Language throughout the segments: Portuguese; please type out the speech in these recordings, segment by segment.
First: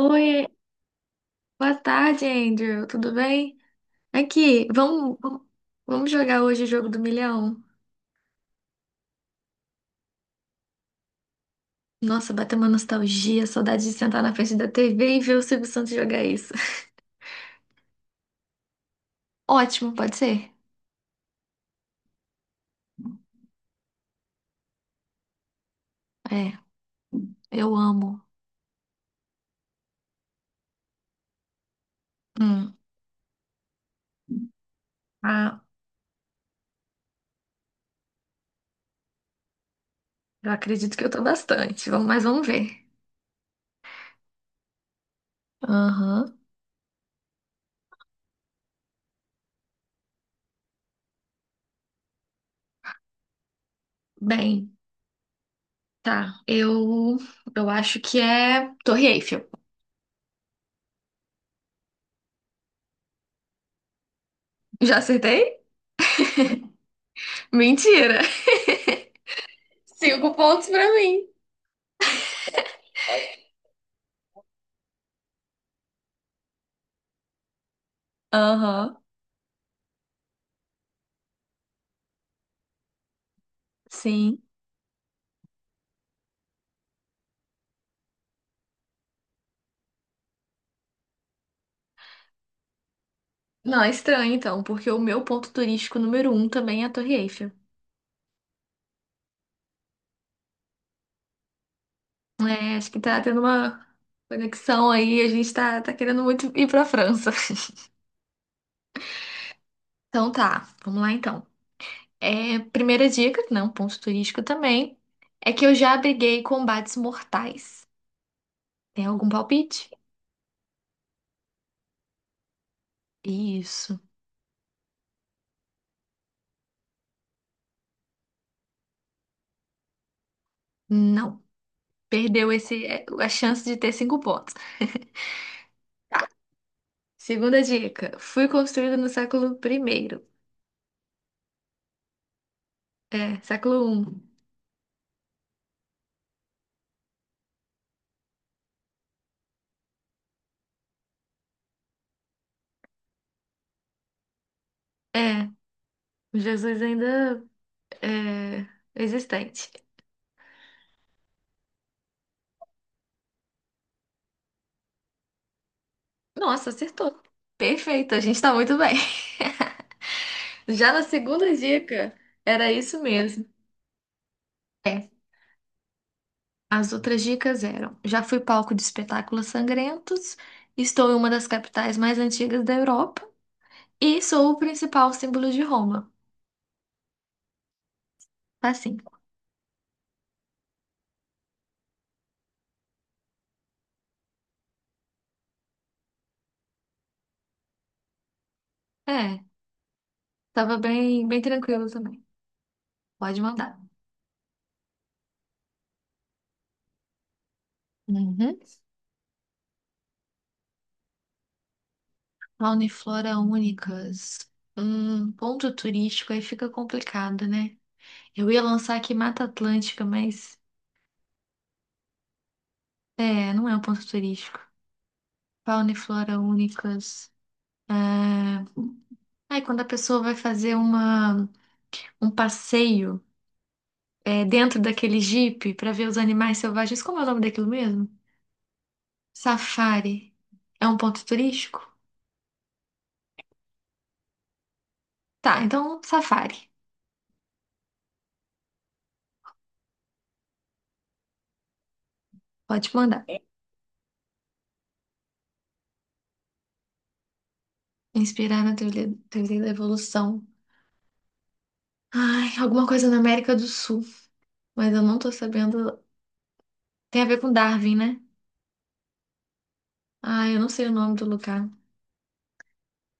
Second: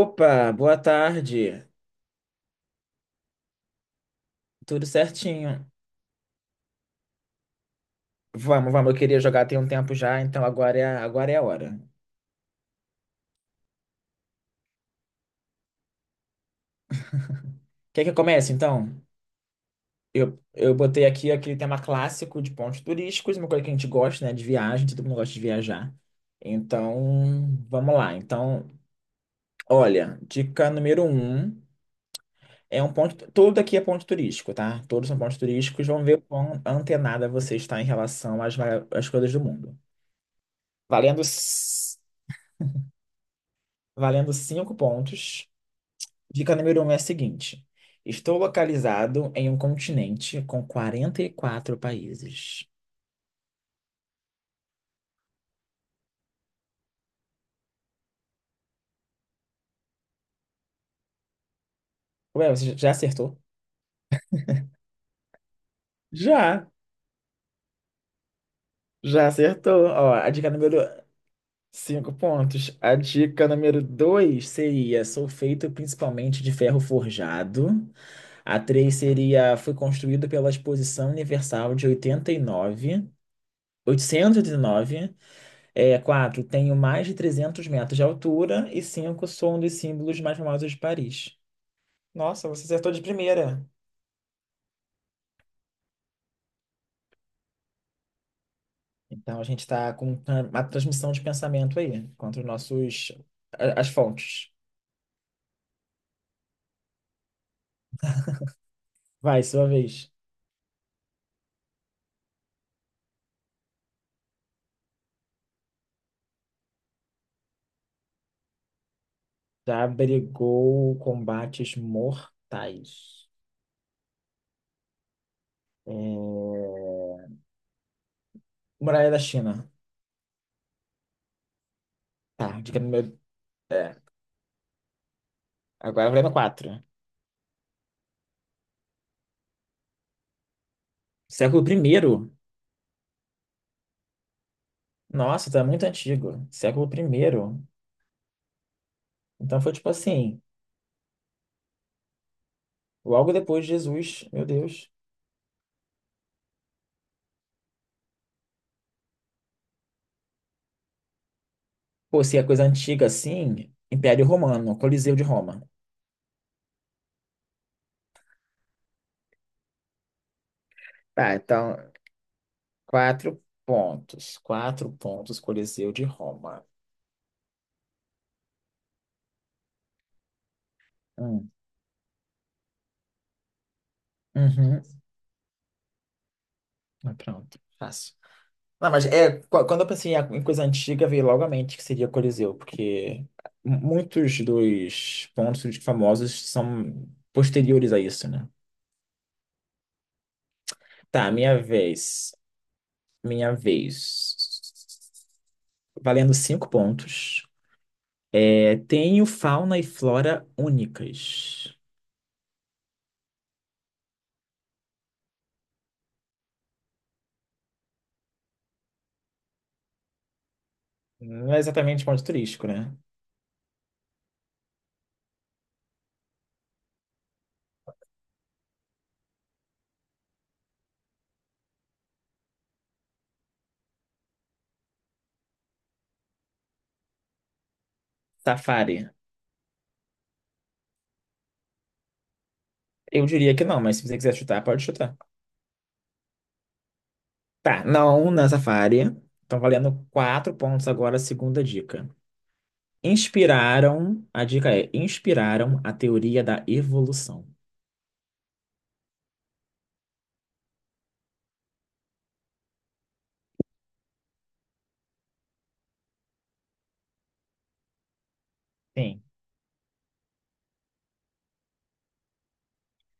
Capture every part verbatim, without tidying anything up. Oi, boa tarde. boa tarde, Andrew. Tudo bem? Aqui, Tudo vamos, certinho. vamos jogar hoje o jogo do milhão. Vamos, vamos. Eu queria jogar tem um tempo já, então agora é, a- agora é a hora. Nossa, bateu uma nostalgia, saudade de sentar na frente da T V e ver o Silvio Santos jogar isso. Quer que eu comece, então? Ótimo, pode Eu, ser? eu botei aqui aquele tema clássico de pontos turísticos, uma coisa que a gente gosta, né? De viagem, todo mundo gosta de viajar. É, Então, eu vamos lá. amo. Então, olha, dica número um Hum, é um ponto. Tudo aqui é ponto turístico, tá? Todos são pontos ah, turísticos. Vamos ver o quão antenada você está em relação às, mara- às coisas do mundo. eu acredito que eu tô Valendo, bastante. c- Vamos, mas vamos ver. valendo cinco pontos. Aham. Dica número um é a seguinte: estou localizado em um continente com quarenta e quatro países. Bem, tá. Eu, eu acho que é Torre Eiffel. Ué, você já acertou? Já acertei? Já, Mentira! já acertou. Ó, a Cinco dica pontos número pra mim. cinco pontos. A dica número dois seria: sou feito principalmente de ferro forjado. A Aham, três seria: fui construído pela Exposição Universal de oitenta e nove. sim. oitocentos e oitenta e nove. É, quatro. Tenho mais de trezentos metros de altura. E cinco, sou um dos símbolos mais famosos de Paris. Nossa, você acertou de primeira. Não, é estranho então, porque o meu ponto turístico número um também é a Torre Eiffel. Então a gente está com tra- uma transmissão de pensamento aí, contra os É, acho que nossos, tá tendo a- uma as fontes. conexão aí, a gente tá, tá querendo muito ir pra França. Vai, sua vez. Então tá, vamos lá então. É, primeira dica, né, um ponto turístico também, é que eu já abriguei combates mortais. Tem algum Já palpite? brigou combates mortais. Isso. É, Muralha da China. Não. Perdeu Tá, dica esse, é, número. a chance de ter É, cinco pontos. agora vai para quatro. Segunda dica, fui construída no século primeiro. Século primeiro. É, século um. Nossa, tá muito antigo. Século primeiro. Então foi tipo assim, logo depois de Jesus, meu Deus. É, Jesus ainda. É, existente. Pô, se é coisa antiga assim, Império Romano, Coliseu de Roma. Nossa, acertou. Perfeito, a gente tá muito bem. Já na Tá, segunda então. dica, era isso Quatro mesmo. pontos. Quatro É, pontos, Coliseu de Roma. as outras dicas eram: já fui palco de espetáculos sangrentos, estou em uma das Hum. capitais mais antigas da Europa e sou o Uhum. principal símbolo de Roma. Ah, pronto, fácil. Tá Não, mas cinco. é, qu- quando eu pensei em em coisa antiga, veio logo à mente que seria Coliseu, porque muitos dos pontos famosos são posteriores a isso, né? É, tava bem, Tá, bem minha tranquilo também. vez. Pode Minha mandar. vez. Valendo cinco pontos. Uhum. É, tenho fauna e flora únicas. Fauna e flora únicas. Hum, ponto turístico aí fica complicado, né? Eu ia lançar aqui Mata Atlântica, mas Não é exatamente ponto turístico, né? é, não é um ponto turístico. Fauna e flora únicas. Ah, Ai, quando a pessoa vai fazer uma, um passeio, é, dentro daquele jipe para ver os animais selvagens, como é o nome daquilo mesmo? Safari. Safari. É um ponto turístico? Eu diria que não, mas se você quiser chutar, pode chutar. Tá, então safari. Tá, não na área. Estão valendo quatro pontos agora, a segunda dica. Pode mandar. Inspiraram, a dica é, inspiraram a teoria da evolução. Inspirar na teoria, teoria da evolução. Ai, alguma coisa na América do Sul, mas eu não tô sabendo. Tem a ver com Darwin, né? Sim. Ai, eu não sei o nome do lugar.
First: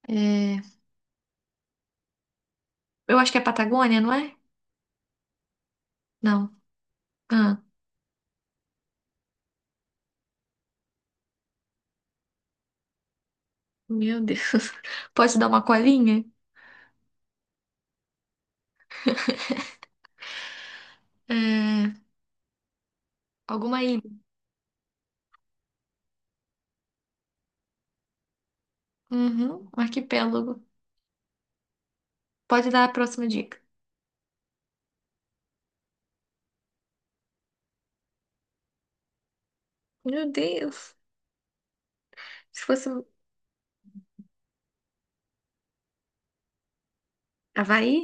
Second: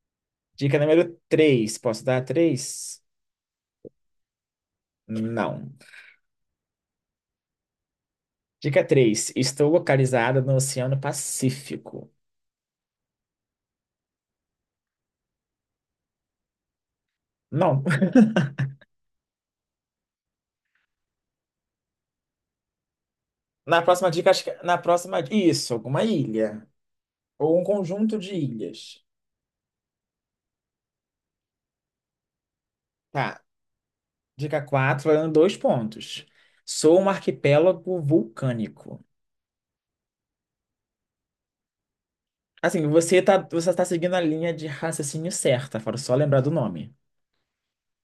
É, Dica número três, posso dar três? eu acho que é Patagônia, não é? Não. Não. Ah, Dica três, estou localizada no Oceano Pacífico. meu Deus. Pode dar uma colinha? Não. É, alguma Na ilha? próxima dica, acho que é, na próxima, isso, alguma ilha ou um conjunto de ilhas. Uhum, um arquipélago. Pode dar a próxima Tá. dica. Dica quatro, valendo dois pontos. Sou um arquipélago vulcânico. Meu Deus. Se Assim, fosse você tá, você tá seguindo a linha de raciocínio certa, fora só lembrar do nome. Havaí?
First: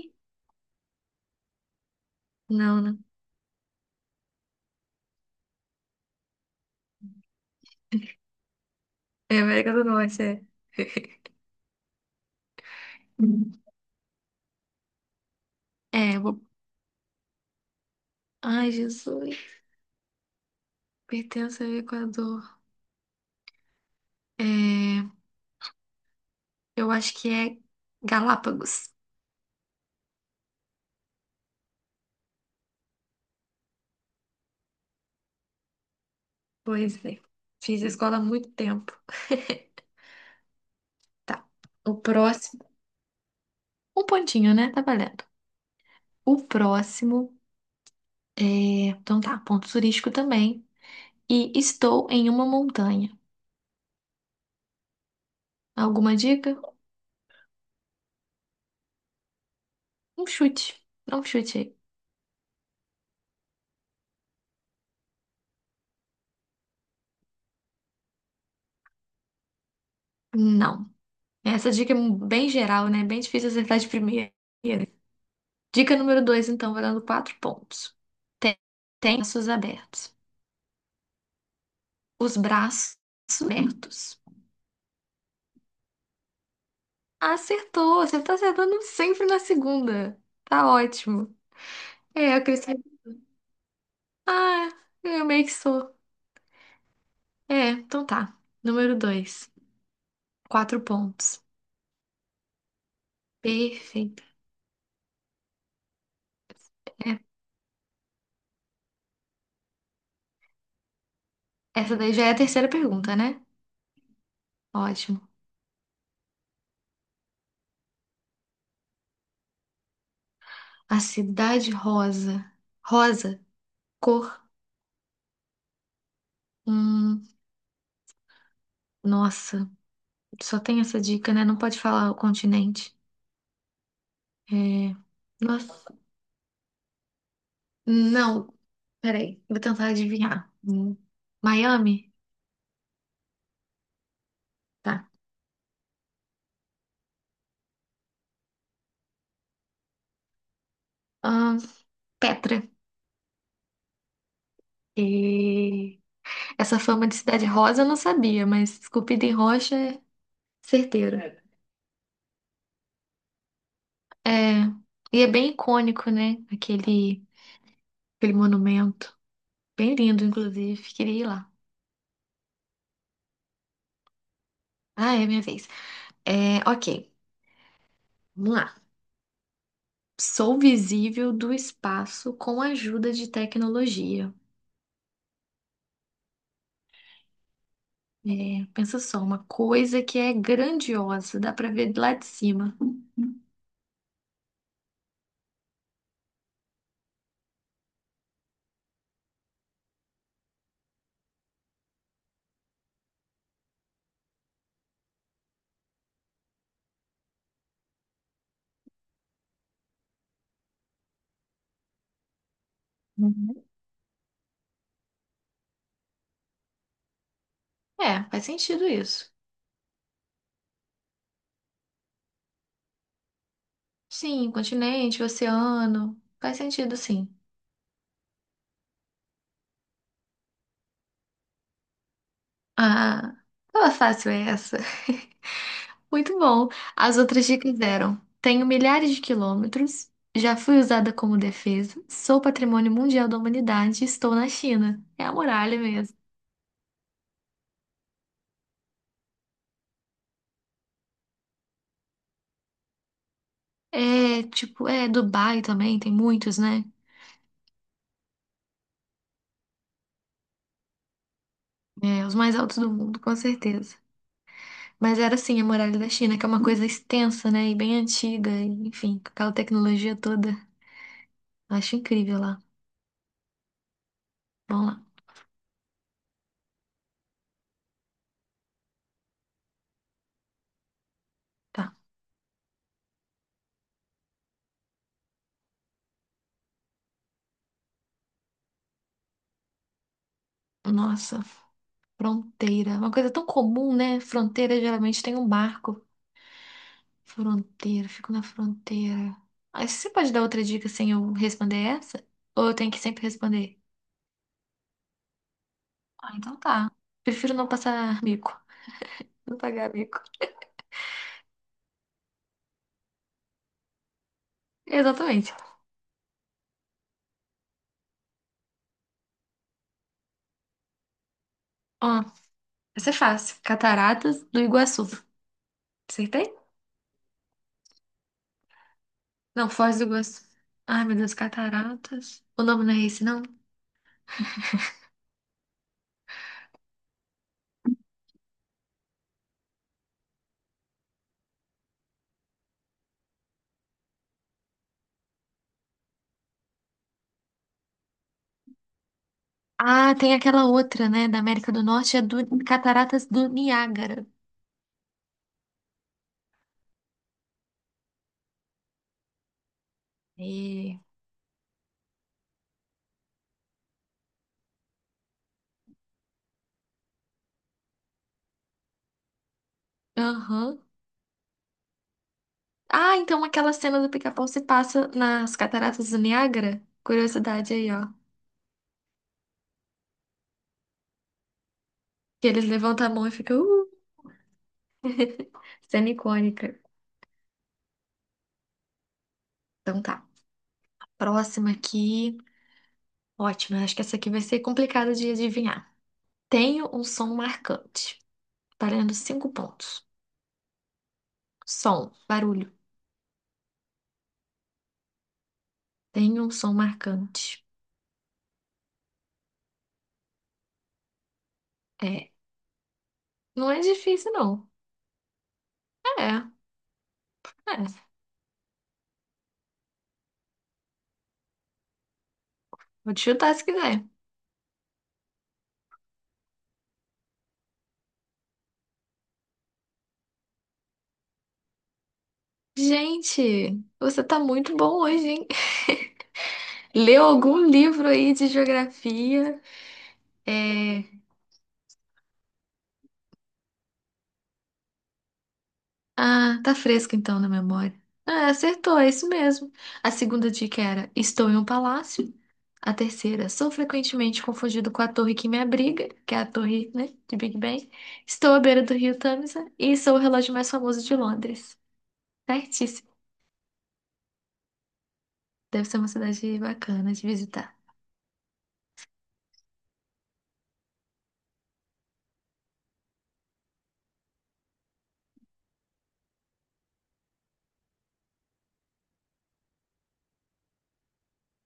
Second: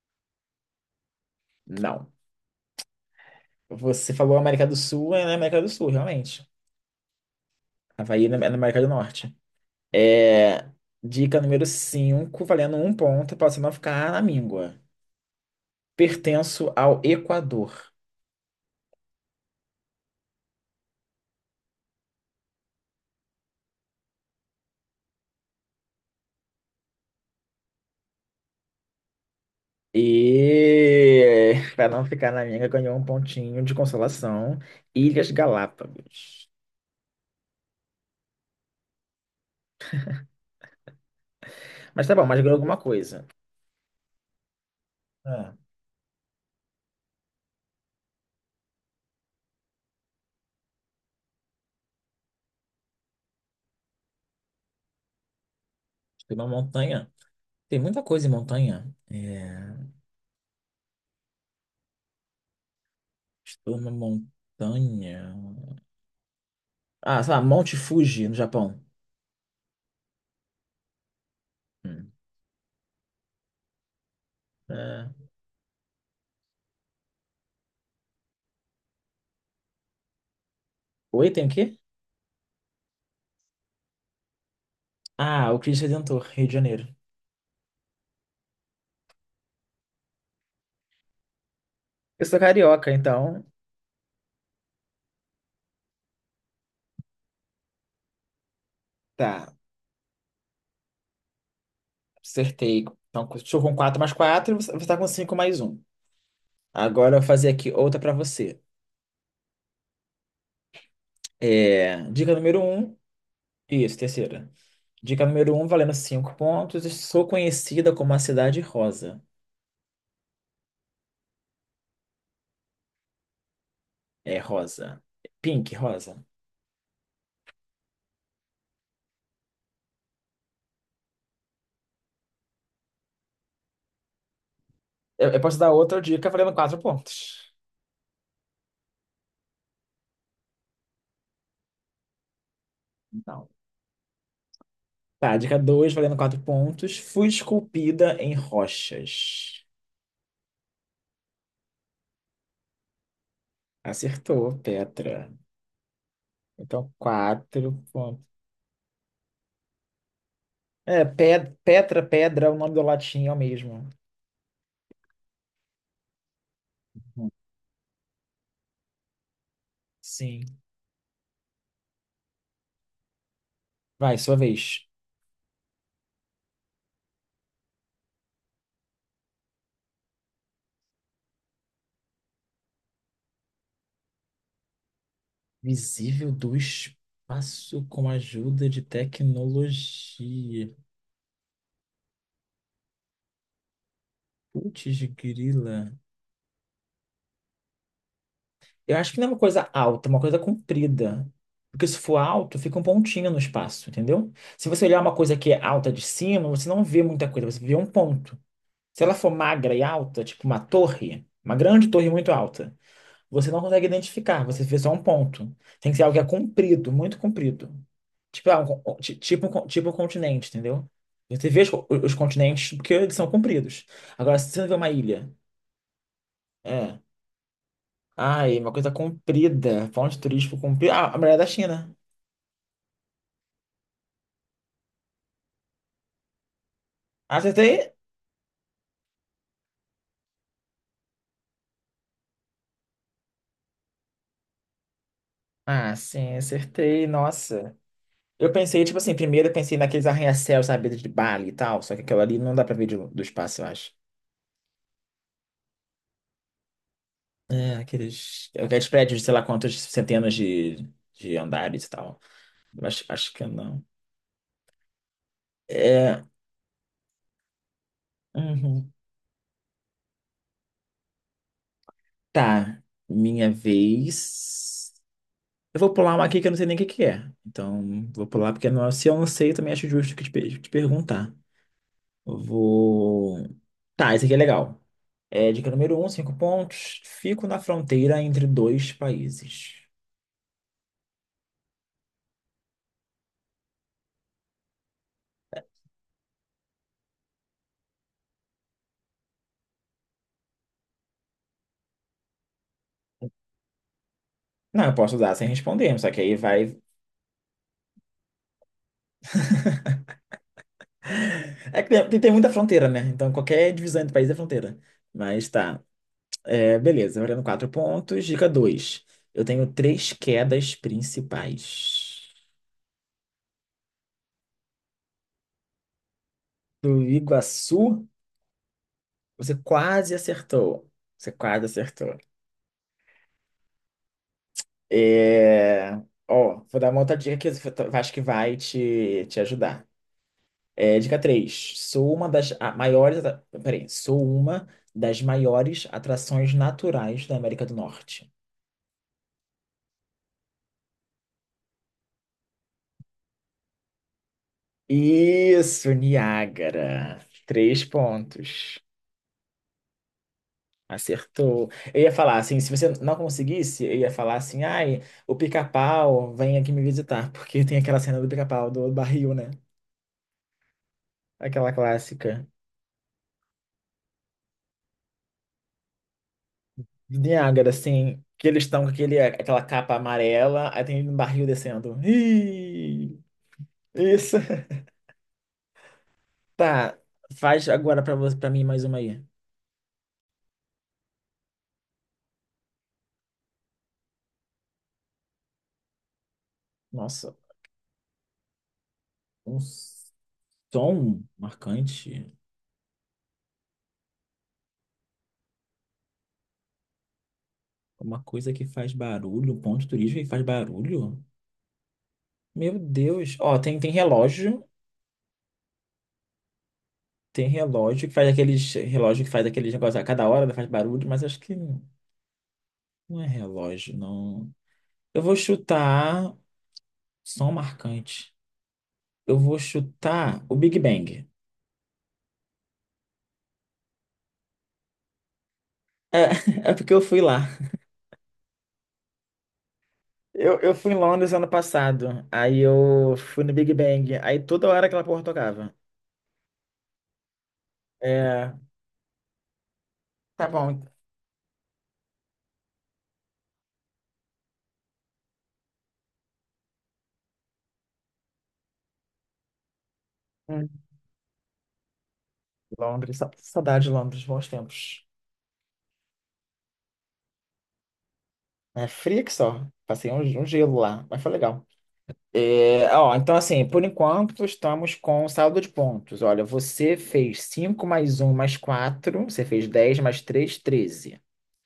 Não. Não, né? Você falou América do Sul, é na América do Sul, realmente. Havaí é na é na América do Norte. É América do Norte, é. É, dica número cinco, valendo um ponto, para você não ficar na míngua. É, eu vou... Pertenço ao Equador. Ai, Jesus. Pertence ao Equador. É, eu acho que é Galápagos. E para não ficar na míngua, ganhou um pontinho de consolação. Ilhas Galápagos. Pois é. Fiz a escola há muito tempo. Tá. O Mas tá bom, mas ganhou próximo. alguma coisa. Um pontinho, né? Tá valendo. É, O próximo é. Então tá, ponto turístico também. E estou em uma montanha. Alguma tem uma dica? montanha. Tem muita coisa em montanha. É, Um chute. Dá um chute aí. estou numa montanha. Ah, sei lá, Monte Fuji, no Japão. Não. Essa dica é Hum. bem geral, né? Bem difícil acertar de primeira. É. Dica número dois, então, valendo quatro pontos. Tem, tem braços abertos. Oi, tem o quê? Os braços abertos. Ah, o Cristo Redentor, Rio de Janeiro. Acertou! Você tá acertando sempre na segunda. Tá ótimo. Eu É, sou eu cresci. carioca, então. Ah, eu meio que sou. É, então tá. Número dois. Tá, Quatro pontos. acertei. Então, estou com quatro mais Perfeito. quatro, você está com cinco mais um. Agora É, eu vou fazer aqui outra para você. essa É, daí já é dica a número terceira um, pergunta, né? isso, terceira. Dica Ótimo. número um valendo cinco pontos. Sou conhecida como a Cidade Rosa. A cidade rosa. Rosa, cor. É rosa. Pink, rosa. Hum, nossa, só tem essa dica, né? Não pode falar o continente. É, Eu, eu posso dar nossa. outra dica valendo quatro pontos. Não, peraí. Vou tentar adivinhar. Hum, Miami? Não. Tá. Tá, dica dois valendo quatro pontos. Fui esculpida em rochas. Ahn, Petra. Acertou, Petra. E... Essa Então, fama de cidade quatro rosa eu não pontos. sabia, mas esculpida em rocha é É, certeiro. É. Pe- Petra, Pedra, é o nome do latim é o mesmo. É, e é bem icônico, né? Aquele. Uhum. Aquele monumento. Bem lindo, Sim. inclusive. Queria ir lá. Vai, sua vez. Ah, é minha vez. É, ok. Vamos lá. Sou visível do espaço com a ajuda de tecnologia. Visível do espaço com É, ajuda de pensa só, uma coisa que é tecnologia. grandiosa, dá pra ver lá de cima. Putz, grila. Eu acho que não é uma coisa alta, é uma coisa comprida. Porque se for alto, fica um pontinho no espaço, entendeu? Se você olhar uma coisa que é alta de cima, você não vê muita coisa, você vê um ponto. Se ela for magra e alta, tipo uma torre, uma grande torre muito alta, você não Uhum. consegue identificar, você vê só um ponto. Tem que ser algo que é comprido, muito comprido. É, faz Tipo, ah, um sentido con- ti- isso. tipo, um con- tipo um continente, entendeu? Você vê os, co- os continentes porque eles são compridos. Agora, Sim, se você vê uma continente, ilha, oceano. Faz sentido, é. sim. Ai, uma coisa comprida. Ponto turístico comprido. Ah, a muralha da China. Ah, tava fácil essa. Muito bom. As outras dicas Acertei? eram: tenho milhares de quilômetros, já fui usada como defesa, sou patrimônio mundial da humanidade, e estou na China. É a muralha Ah, mesmo. sim, acertei. Nossa. Eu pensei, tipo assim, primeiro eu pensei naqueles arranha-céus, sabe, de Bali e tal. Só que aquilo ali não dá pra ver de- do espaço, eu acho. É, tipo, é Dubai também, tem muitos, né? É, aqueles, aqueles prédios de sei lá quantas centenas de, de andares e tal. É, os mais altos Eu do Acho, mundo, acho com que não. certeza. Mas era assim, a muralha da É. China, que é uma coisa extensa, né? E bem antiga, e, Uhum. enfim, com aquela tecnologia toda. Acho incrível lá. Tá. Minha Vamos vez. lá. Eu vou pular uma aqui que eu não sei nem o que que é. Então, vou pular porque não, se eu não sei, eu também acho justo que te, pe- te perguntar. Tá. Eu vou. Tá, esse aqui é legal. É, dica número um, cinco pontos. Fico na fronteira entre dois países. Nossa, fronteira. Uma coisa tão comum, né? Fronteira geralmente tem um barco. Fronteira, fico na fronteira. Aí você pode dar outra dica sem eu responder essa? Ou eu tenho que sempre responder? Não, eu posso dar sem responder, só que Ah, aí então vai. tá. Prefiro não passar mico. Não pagar mico. É que tem, tem muita fronteira, né? Então qualquer divisão entre países é fronteira. Mas Exatamente. tá. É, beleza, valendo quatro pontos. Dica dois. Eu tenho três quedas Ó, principais. essa é fácil. Cataratas do Iguaçu. Acertei? Do Iguaçu, você Não, Foz do quase Iguaçu. acertou. Ai, meu Você Deus, quase acertou. cataratas. O nome não é esse, não? É... Ó, vou dar uma outra dica que eu acho que vai te, te ajudar. É, dica três. Sou uma das a- maiores. atra- Peraí. Sou uma das maiores atrações naturais da América do Norte. Ah, tem aquela outra, né? Da América do Norte, é do Cataratas do Niágara. Isso, Niágara. Três pontos. E... Acertou. Eu ia falar assim, se você não conseguisse, eu ia falar assim, ai, o pica-pau vem aqui me visitar, porque tem aquela cena do pica-pau do barril, né? Aham. Aquela clássica. Ah, então aquela cena do Pica-Pau se passa nas Cataratas do Niágara? Do Niágara, Curiosidade aí, ó. assim, que eles estão com aquele, aquela capa amarela, aí tem um barril descendo. Que eles levantam a Ih, mão e ficam, uh, isso. cena icônica. Tá, faz agora pra você, para mim mais uma aí. Então tá. Próxima aqui. Ótima, acho que essa aqui vai ser complicada de adivinhar. Tenho um som Nossa, marcante, valendo cinco um pontos. som Som, marcante, barulho. Tenho um som marcante. uma coisa que faz barulho, um ponto turístico que faz barulho. É, Meu Deus. Ó, não tem é tem difícil, relógio, não. É, tem é. relógio que faz aqueles relógio que faz aqueles negócios a cada hora faz barulho, mas acho que Vou te não é chutar se relógio, quiser. não. Eu vou chutar som marcante. Eu vou chutar o Big Bang. Gente, você tá muito bom hoje, hein? É, é porque eu fui Leu lá. algum livro aí de geografia? Eu, eu fui em É... Londres ano passado, aí eu fui no Big Bang, aí toda hora aquela porra tocava. Ah, tá fresco então na memória. Ah, É, acertou, é isso mesmo. A tá segunda dica bom. era: estou em um palácio. A terceira, sou frequentemente confundido com a torre que me abriga, que é a torre, né, de Big Ben. Estou à beira do rio Tâmisa e sou o relógio mais Hum, famoso de Londres. Certíssimo. Londres, sa- saudade de Londres, bons tempos. Deve ser uma cidade bacana de visitar. É fria que só, passei um, um gelo lá, mas foi legal. É, ó, então assim, por enquanto estamos com saldo de pontos. Olha, você fez cinco mais um mais quatro, você fez dez mais três treze.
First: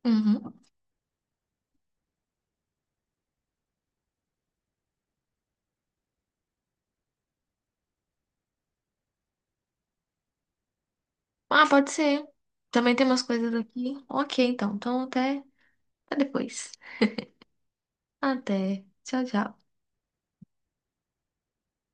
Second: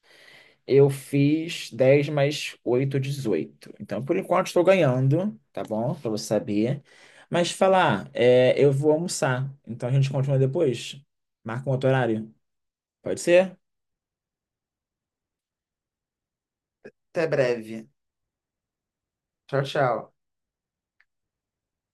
Uhum. Eu fiz dez mais oito dezoito. Então, por enquanto, estou ganhando, tá bom? Pra você saber. Mas falar, é, eu vou almoçar. Então, a gente continua depois. Ah, Marca um outro pode ser. horário. Também tem Pode umas coisas ser? aqui. Ok, então. Então até, até depois. Até breve. Até. Tchau, Tchau, tchau. tchau.